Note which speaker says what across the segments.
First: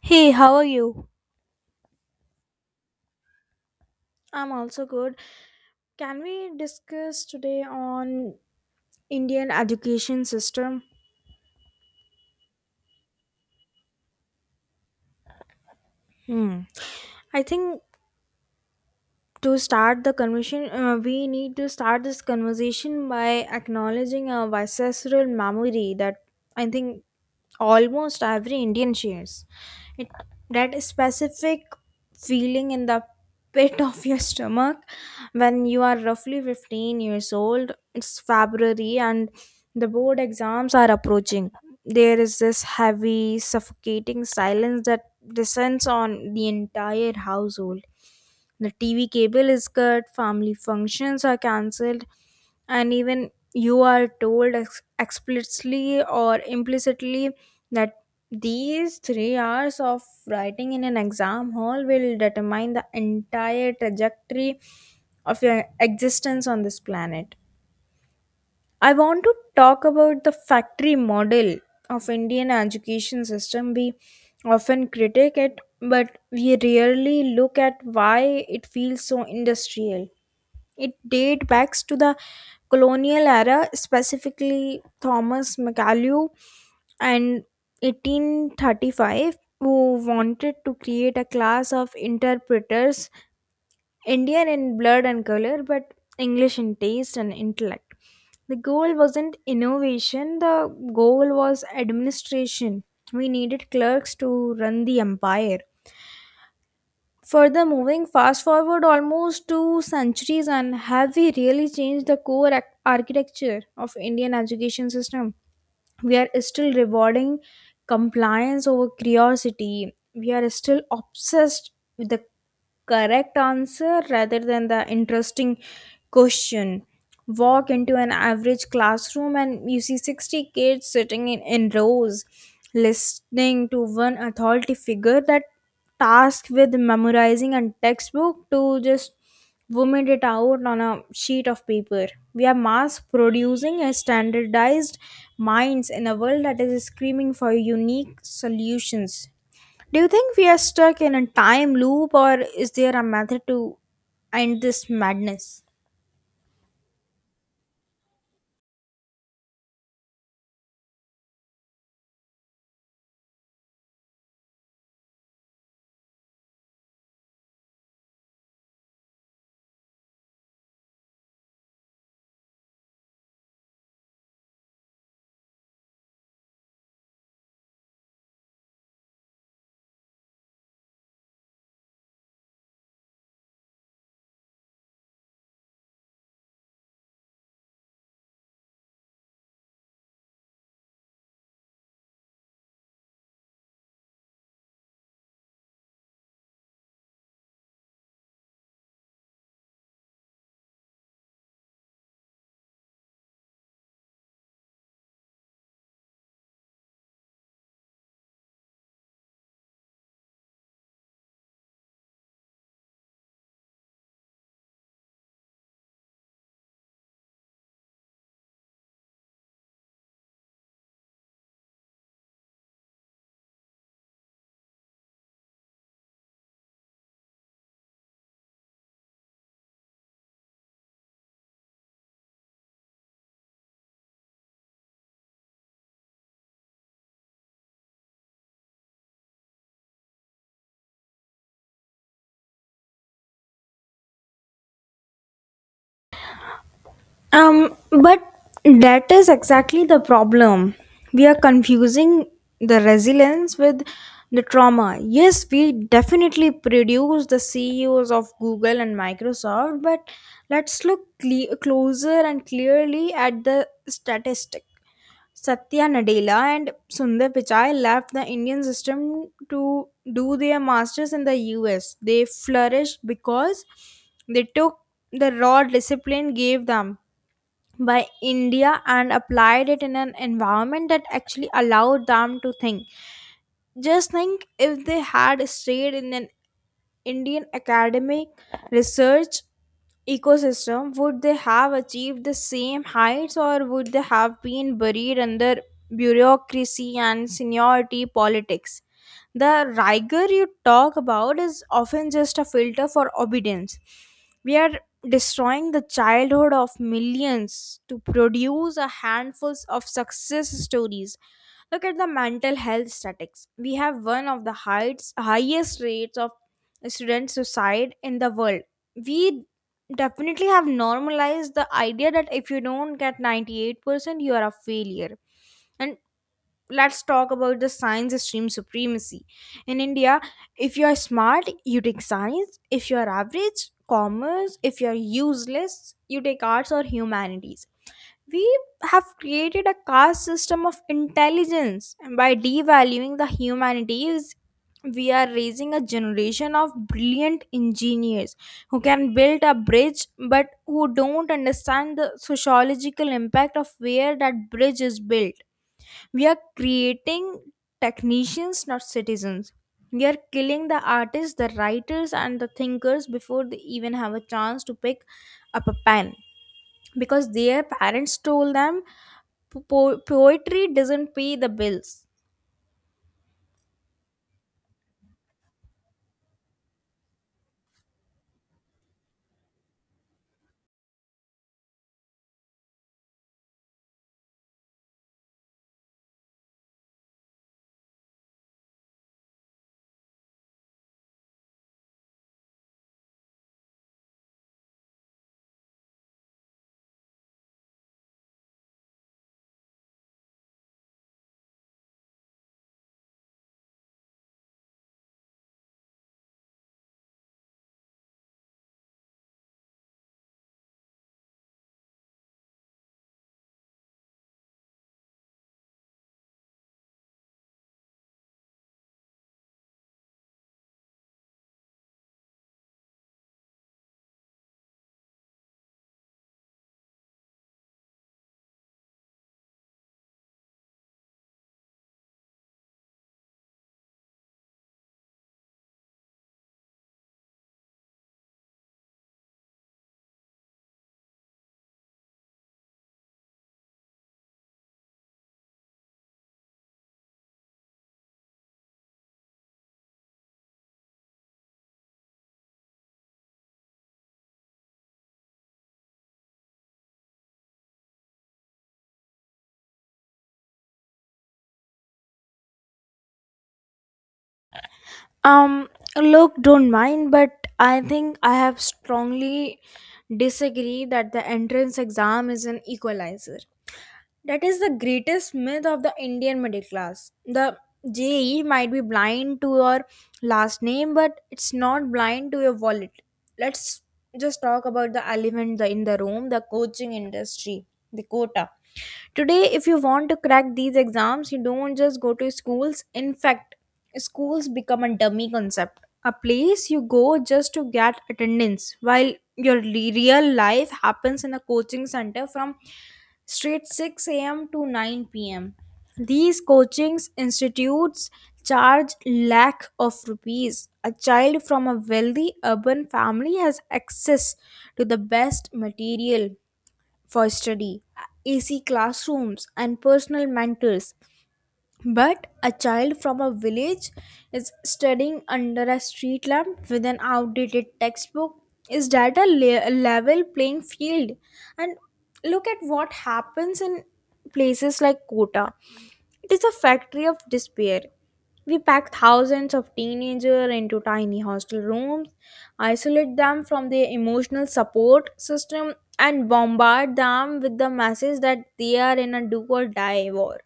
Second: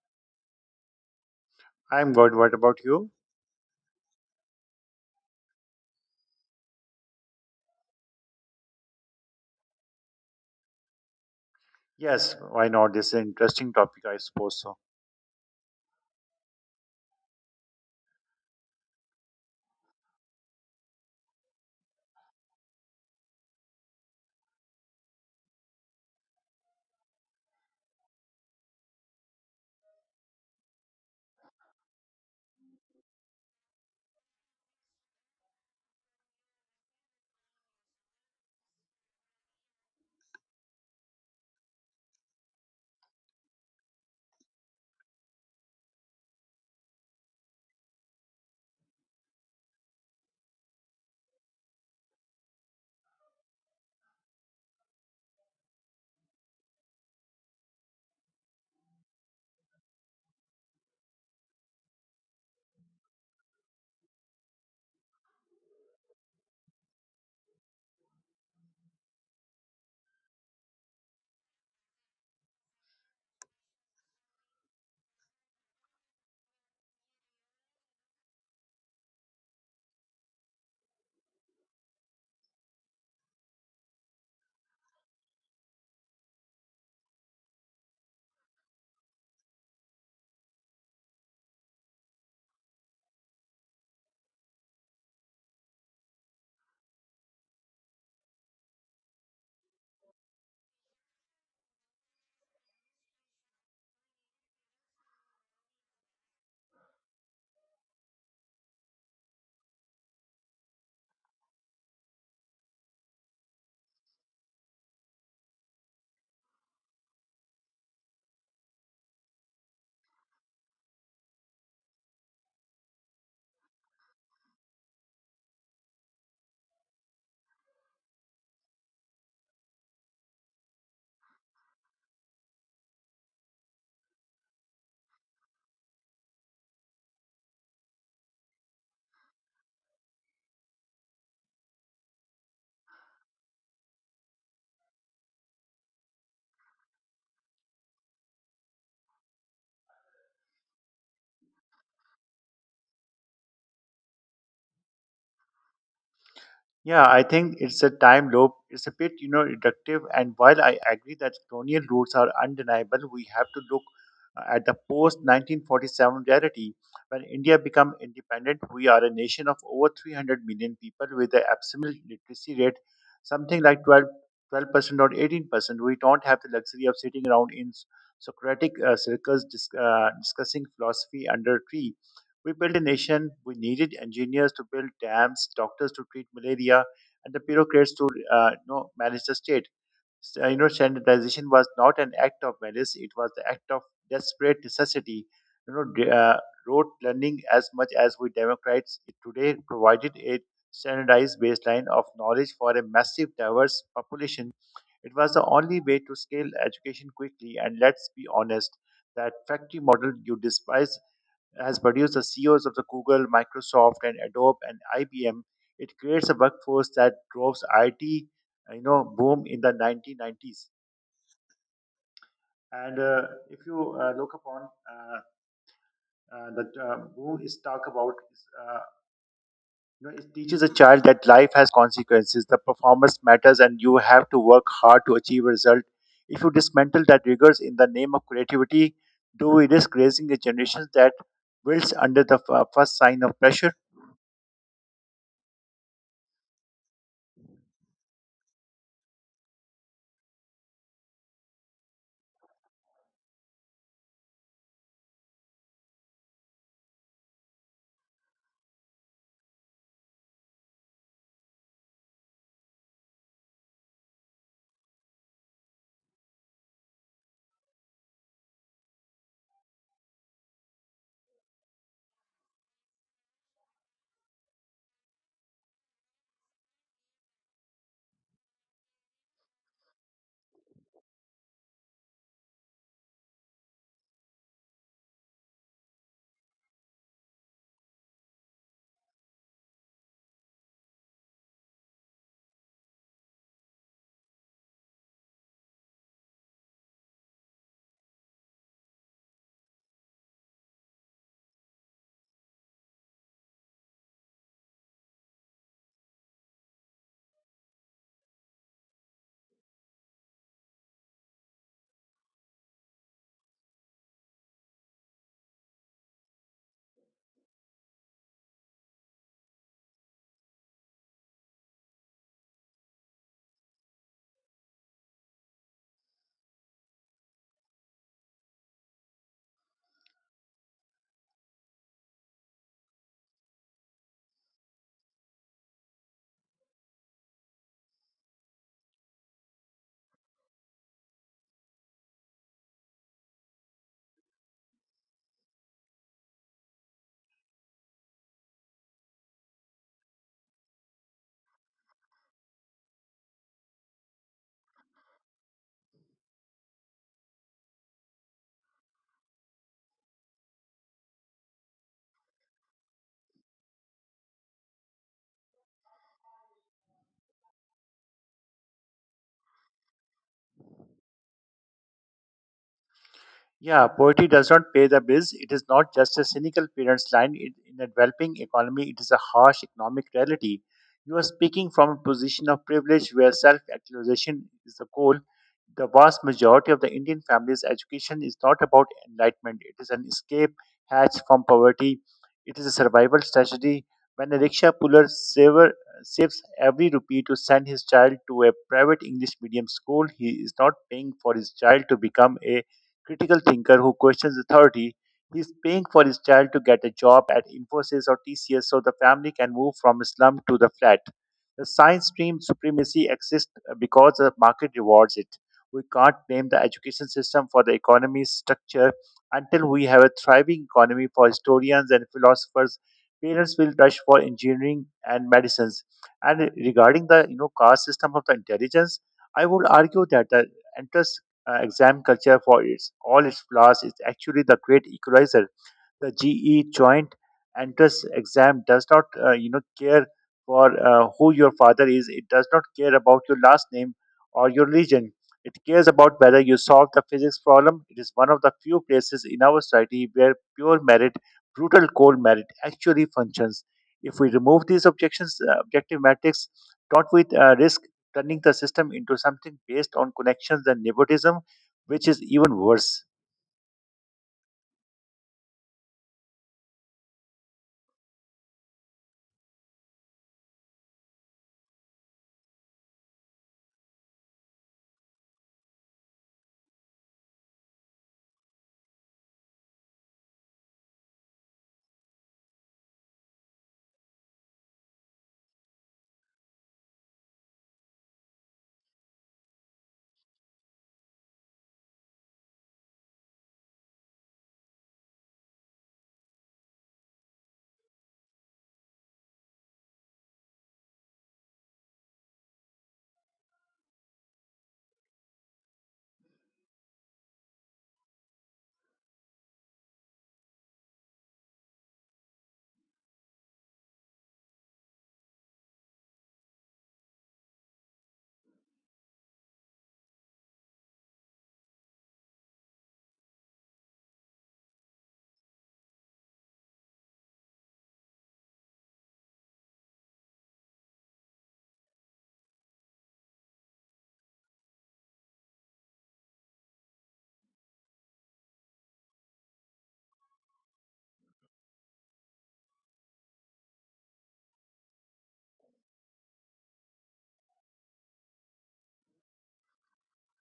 Speaker 1: Hey, how are you?
Speaker 2: I'm good. What about you?
Speaker 1: I'm also good. Can we discuss today on Indian education system?
Speaker 2: Yes, why not? This is an interesting topic, I suppose so.
Speaker 1: Hmm. I think to start the conversation, we need to start this conversation by acknowledging a visceral memory that I think almost every Indian shares. It that specific feeling in the pit of your stomach when you are roughly 15 years old. It's February and the board exams are approaching. There is this heavy, suffocating silence that descends on the entire household. The TV cable is cut, family functions are cancelled, and even you are told explicitly or implicitly that these 3 hours of writing in an exam hall will determine the entire trajectory of your existence on this planet. I want to talk about the factory model of Indian education system. We often critique it, but we rarely look at why it feels so industrial. It dates back to the colonial era, specifically Thomas McAlew and 1835, who wanted to create a class of interpreters Indian in blood and color, but English in taste and intellect. The goal wasn't innovation, the goal was administration. We needed clerks to run the empire. Further, moving fast forward almost 2 centuries, and have we really changed the core architecture of Indian education system? We are still rewarding compliance over curiosity. We are still obsessed with the correct answer rather than the interesting question. Walk into an average classroom and you see 60 kids sitting in rows listening to one authority figure that tasked with memorizing a textbook to just vomit it out on a sheet of paper. We are mass producing a standardized minds in a world that is screaming for unique solutions. Do you think we are stuck in a time loop or is there a method to end this madness?
Speaker 2: Yeah, I think it's a time loop. It's a bit, you know, reductive. And while I agree that colonial roots are undeniable, we have to look at the post 1947 reality. When India became independent, we are a nation of over 300 million people with an abysmal literacy rate, something like 12% or 18%. We don't have the luxury of sitting around in Socratic circles discussing philosophy under a tree. We built a nation. We needed engineers to build dams, doctors to treat malaria, and the bureaucrats to you know, manage the state. You know, standardization was not an act of malice; it was the act of desperate necessity. You know, rote learning, as much as we Democrats today, provided a standardized baseline of knowledge for a massive, diverse population. It was the only way to scale education quickly. And let's be honest, that factory model you despise has produced the CEOs of the Google, Microsoft, and Adobe and IBM. It creates a workforce that drove IT, you know, boom in the 1990s. And if you look upon the boom is talk about, uh, you know, it teaches a child that life has consequences, the performance matters, and you have to work hard to achieve a result. If you dismantle that rigors in the name of creativity, do we risk raising a generation that wilts under the first sign of pressure?
Speaker 1: But that is exactly the problem. We are confusing the resilience with the trauma. Yes, we definitely produce the CEOs of Google and Microsoft, but let's look closer and clearly at the statistic. Satya Nadella and Sundar Pichai left the Indian system to do their masters in the US. They flourished because they took the raw discipline gave them by India and applied it in an environment that actually allowed them to think. Just think if they had stayed in an Indian academic research ecosystem, would they have achieved the same heights or would they have been buried under bureaucracy and seniority politics? The rigor you talk about is often just a filter for obedience. We are destroying the childhood of millions to produce a handful of success stories. Look at the mental health statistics. We have one of the highest rates of student suicide in the world. We definitely have normalized the idea that if you don't get 98%, you are a failure. And let's talk about the science stream supremacy in india. If you are smart you take science, if you are average commerce, if you are useless you take arts or humanities. We have created a caste system of intelligence, and by devaluing the humanities we are raising a generation of brilliant engineers who can build a bridge but who don't understand the sociological impact of where that bridge is built. We are creating technicians, not citizens. We are killing the artists, the writers, and the thinkers before they even have a chance to pick up a pen because their parents told them poetry doesn't pay the bills.
Speaker 2: Yeah, poverty does not pay the bills. It is not just a cynical parent's line. It, in a developing economy, it is a harsh economic reality. You are speaking from a position of privilege where self actualization is the goal. The vast majority of the Indian families' education is not about enlightenment, it is an escape hatch from poverty. It is a survival strategy. When a rickshaw puller saves every rupee to send his child to a private English medium school, he is not paying for his child to become a critical thinker who questions authority. He's paying for his child to get a job at Infosys or TCS so the family can move from slum to the flat. The science stream supremacy exists because the market rewards it. We can't blame the education system for the economy's structure until we have a thriving economy for historians and philosophers. Parents will rush for engineering and medicines. And regarding the, you know, caste system of the intelligence, I would argue that the entire exam culture for its all its flaws is actually the great equalizer. The GE joint entrance exam does not, you know, care for who your father is. It does not care about your last name or your religion. It cares about whether you solve the physics problem. It is one of the few places in our society where pure merit, brutal cold merit, actually functions. If we remove these objective metrics, don't we risk turning the system into something based on connections and nepotism, which is even worse?
Speaker 1: Um, look, don't mind, but I think I have strongly disagree that the entrance exam is an equalizer. That is the greatest myth of the Indian middle class. The JE might be blind to your last name, but it's not blind to your wallet. Let's just talk about the elephant in the room, the coaching industry, the quota. Today, if you want to crack these exams, you don't just go to schools. In fact, schools become a dummy concept, a place you go just to get attendance, while your real life happens in a coaching center from straight 6 a.m. to 9 p.m. These coaching institutes charge lakh of rupees. A child from a wealthy urban family has access to the best material, for study, AC classrooms, and personal mentors. But a child from a village is studying under a street lamp with an outdated textbook. Is that a level playing field? And look at what happens in places like Kota. It is a factory of despair. We pack thousands of teenagers into tiny hostel rooms, isolate them from their emotional support system, and bombard them with the message that they are in a do or die war.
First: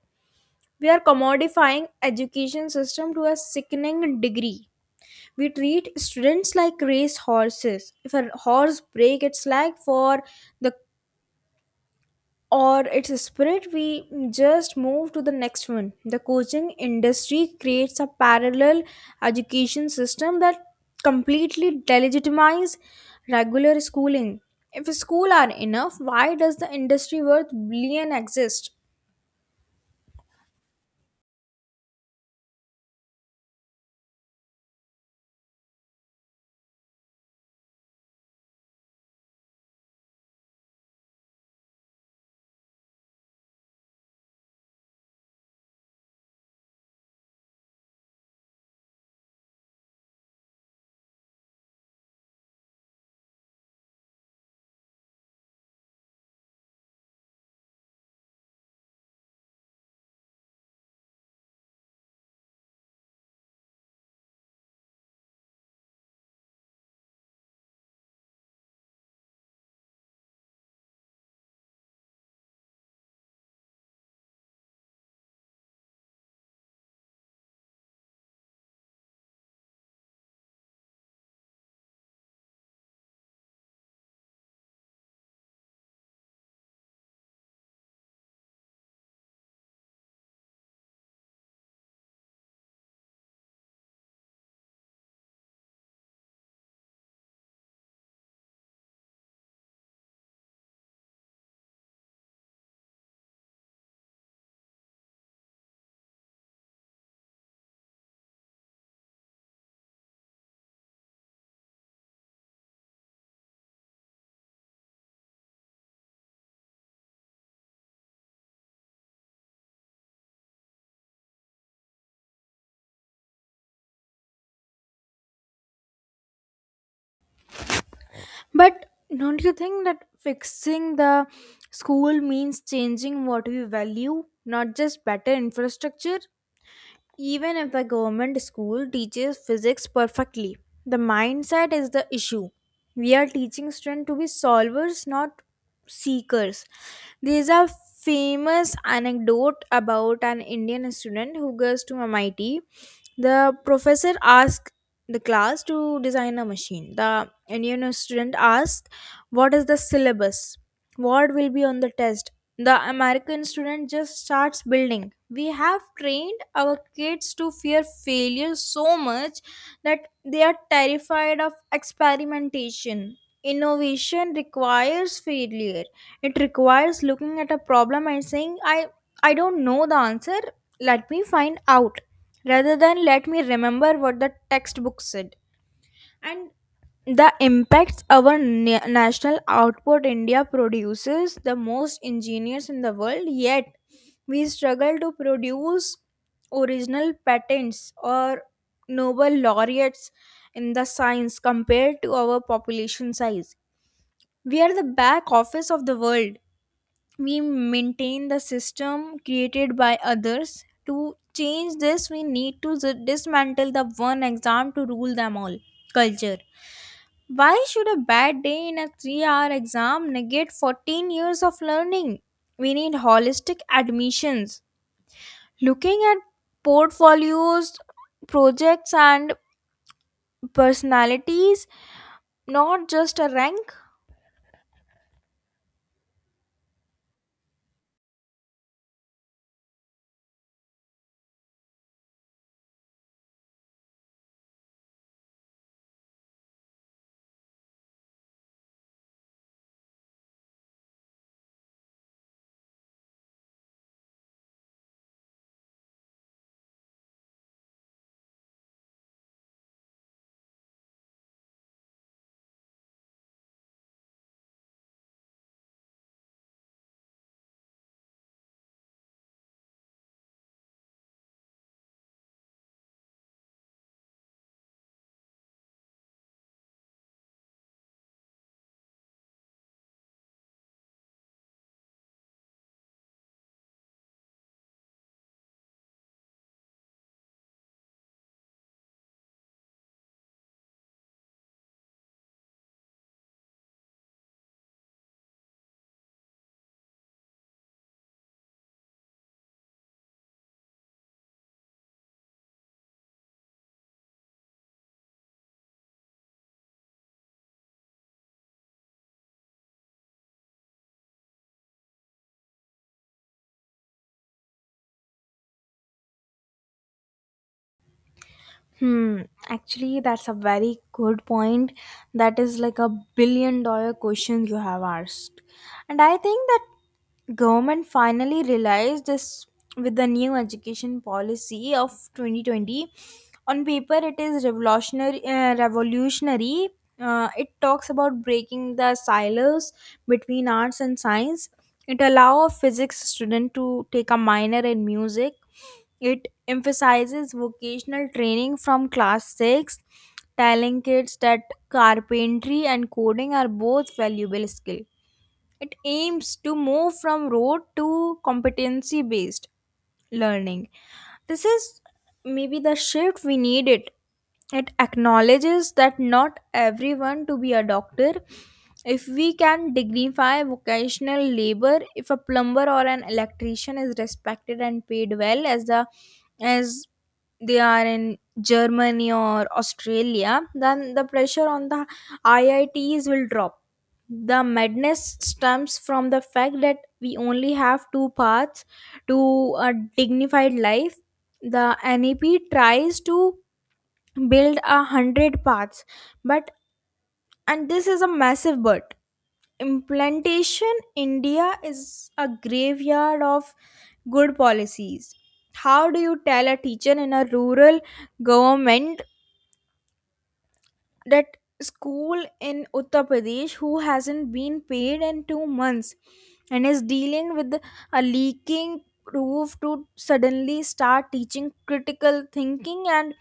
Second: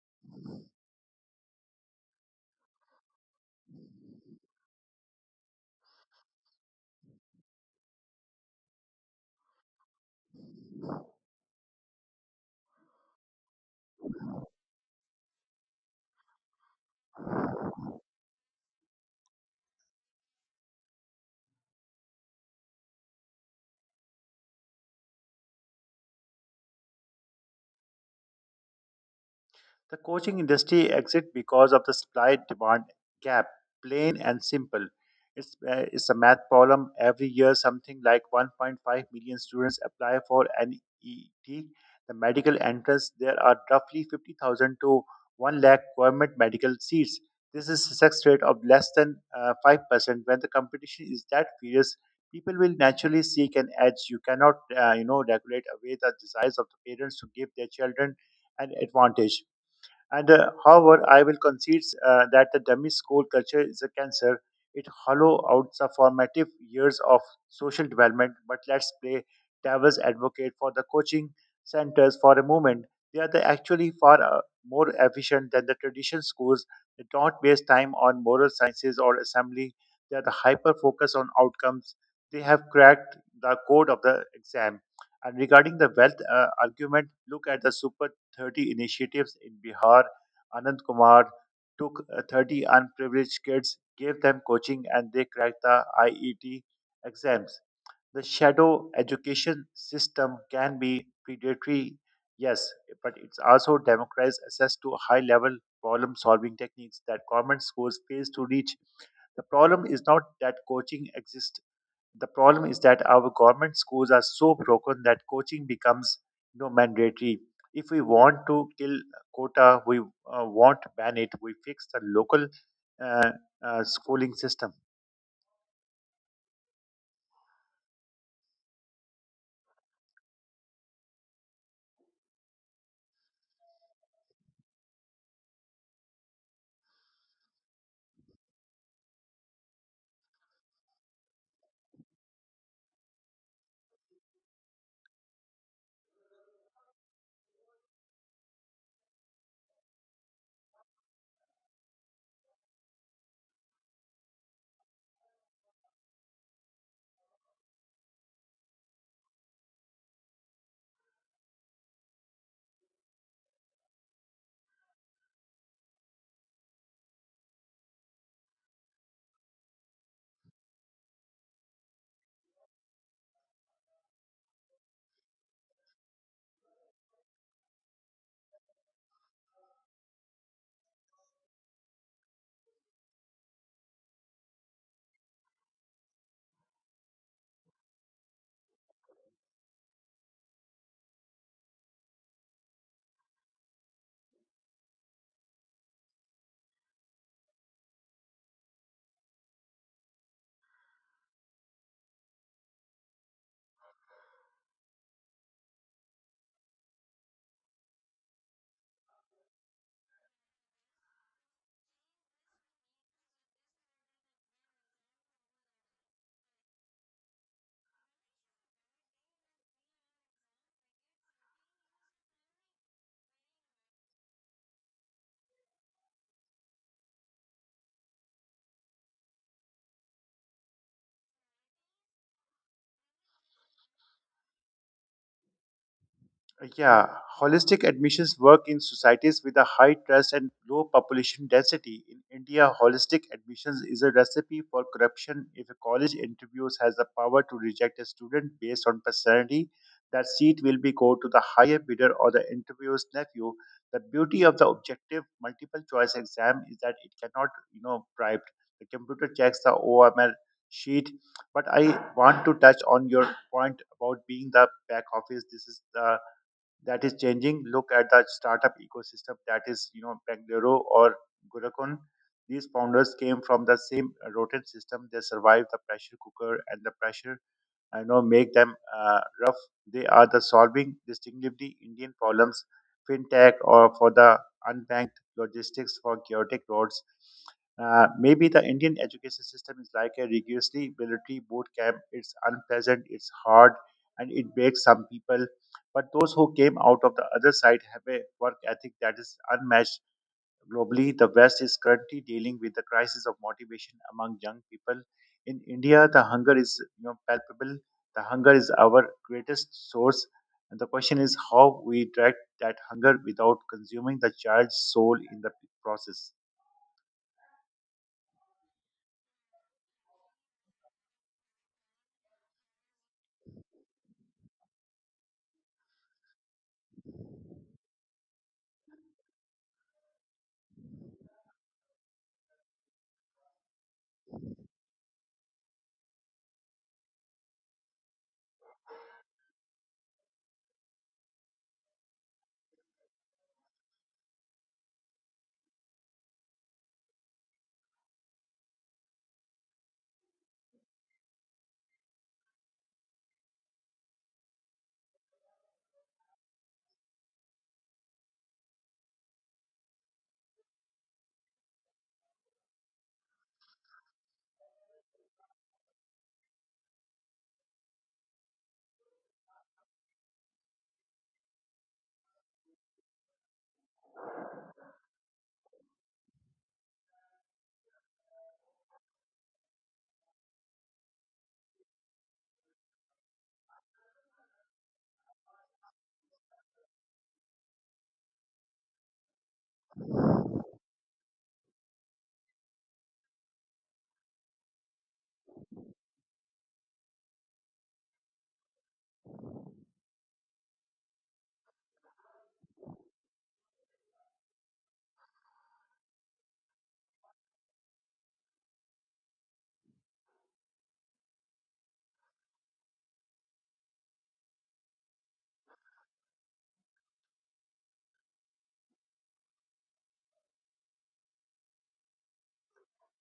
Speaker 1: We are commodifying education system to a sickening degree. We treat students like race horses. If a horse break its leg for the or its spirit, we just move to the next one. The coaching industry creates a parallel education system that completely delegitimizes regular schooling. If schools are enough, why does the industry worth billion exist?
Speaker 2: The coaching industry exists because of the supply demand gap, plain and simple. It's a math problem. Every year, something like 1.5 million students apply for an the medical entrance. There are roughly 50,000 to 1 lakh government medical seats. This is a success rate of less than 5%. When the competition is that fierce, people will naturally seek an edge. You cannot, you know, regulate away the desires of the parents to give their children an advantage. And however, I will concede that the dummy school culture is a cancer. It hollow out the formative years of social development. But let's play devil's advocate for the coaching centers for a moment. They are the actually far more efficient than the traditional schools. They don't waste time on moral sciences or assembly. They are the hyper focus on outcomes. They have cracked the code of the exam. And regarding the wealth argument, look at the super 30 initiatives in Bihar. Anand Kumar took 30 unprivileged kids, gave them coaching, and they cracked the IET exams. The shadow education system can be predatory, yes, but it's also democratized access to high level problem solving techniques that government schools fail to reach. The problem is not that coaching exists, the problem is that our government schools are so broken that coaching becomes, you know, mandatory. If we want to kill quota, we want to ban it. We fix the local uh, schooling system.
Speaker 1: But don't you think that fixing the school means changing what we value, not just better infrastructure? Even if the government school teaches physics perfectly, the mindset is the issue. We are teaching students to be solvers, not seekers. There's a famous anecdote about an Indian student who goes to MIT. The professor asked the class to design a machine. The Indian student asked, What is the syllabus? What will be on the test? The American student just starts building. We have trained our kids to fear failure so much that they are terrified of experimentation. Innovation requires failure. It requires looking at a problem and saying, I don't know the answer, let me find out, rather than let me remember what the textbook said. And the impacts our national output, india produces the most engineers in the world, yet we struggle to produce original patents or nobel laureates in the science compared to our population size. We are the back office of the world. We maintain the system created by others. To change this we need to dismantle the one exam to rule them all culture. Why should a bad day in a 3-hour exam negate 14 years of learning? We need holistic admissions. Looking at portfolios, projects, and personalities, not just a rank.
Speaker 2: Yeah, holistic admissions work in societies with a high trust and low population density. In India, holistic admissions is a recipe for corruption. If a college interviews has the power to reject a student based on personality, that seat will be go to the higher bidder or the interviewer's nephew. The beauty of the objective multiple choice exam is that it cannot, you know, bribed. The computer checks the OML sheet, but I want to touch on your point about being the back office. This is the that is changing. Look at the startup ecosystem that is, you know, Bangalore or Gurukulam. These founders came from the same rotten system. They survived the pressure cooker and the pressure I know make them rough. They are the solving distinctively Indian problems, fintech or for the unbanked logistics for chaotic roads. Maybe the Indian education system is like a rigorously military boot camp. It's unpleasant, it's hard, and it breaks some people. But those who came out of the other side have a work ethic that is unmatched. Globally, the West is currently dealing with the crisis of motivation among young people. In India, the hunger is, you know, palpable. The hunger is our greatest source. And the question is how we direct that hunger without consuming the child's soul in the process.
Speaker 1: Hmm. Actually, that's a very good point. That is like a billion dollar question you have asked. And I think that government finally realized this with the new education policy of 2020. On paper, it is revolutionary. Revolutionary. It talks about breaking the silos between arts and science. It allows a physics student to take a minor in music. It emphasizes vocational training from class 6, telling kids that carpentry and coding are both valuable skills. It aims to move from rote to competency based learning. This is maybe the shift we needed. It acknowledges that not everyone to be a doctor. If we can dignify vocational labor, if a plumber or an electrician is respected and paid well as the as they are in Germany or Australia, then the pressure on the IITs will drop. The madness stems from the fact that we only have two paths to a dignified life. The NEP tries to build 100 paths, but, and this is a massive but, implementation. India is a graveyard of good policies. How do you tell a teacher in a rural government that school in Uttar Pradesh who hasn't been paid in 2 months and is dealing with a leaking roof to suddenly start teaching critical thinking and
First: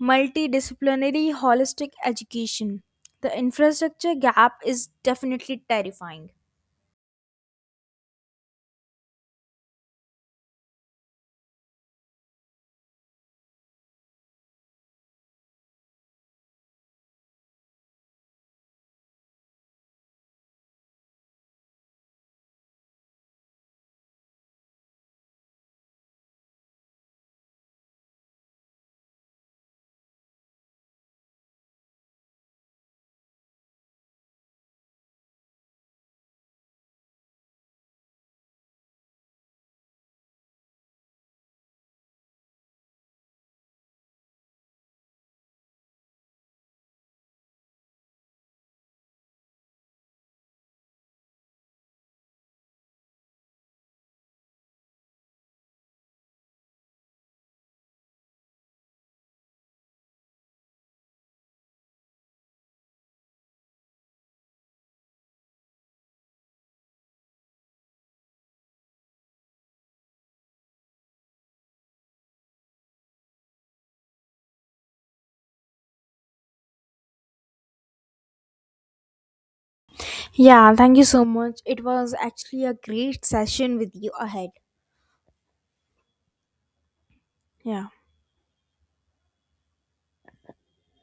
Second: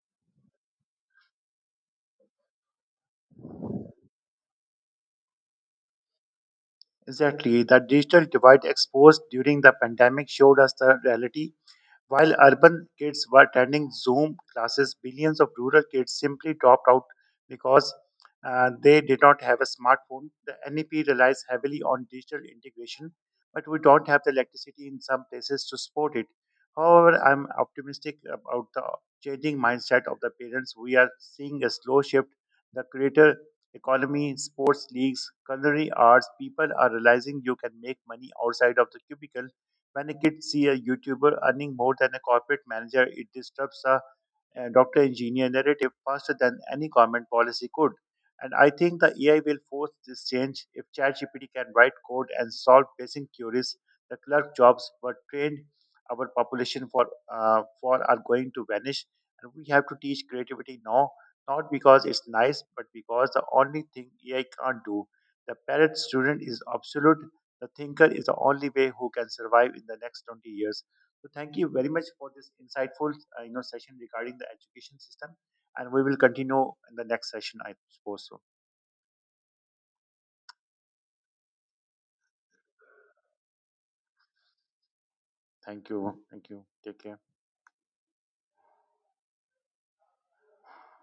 Speaker 1: multidisciplinary holistic education. The infrastructure gap is definitely terrifying.
Speaker 2: Exactly. The digital divide exposed during the pandemic showed us the reality. While urban kids were attending Zoom classes, billions of rural kids simply dropped out because they did not have a smartphone. The NEP relies heavily on digital integration, but we don't have the electricity in some places to support it. However, I'm optimistic about the changing mindset of the parents. We are seeing a slow shift. The creator economy, sports leagues, culinary arts, people are realizing you can make money outside of the cubicle when kids see a YouTuber earning more than a corporate manager. It disturbs a doctor engineer narrative faster than any government policy could. And I think the AI will force this change. If ChatGPT can write code and solve basic queries, the clerk jobs were trained our population for are going to vanish. And we have to teach creativity now, not because it's nice, but because the only thing AI can't do. The parrot student is absolute. The thinker is the only way who can survive in the next 20 years. So thank you very much for this insightful, you know, session regarding the education system, and we will continue in the next session, I suppose. So
Speaker 1: Yeah, thank you so much. It was actually a great session with you ahead.
Speaker 2: thank you, take care.
Speaker 1: Yeah.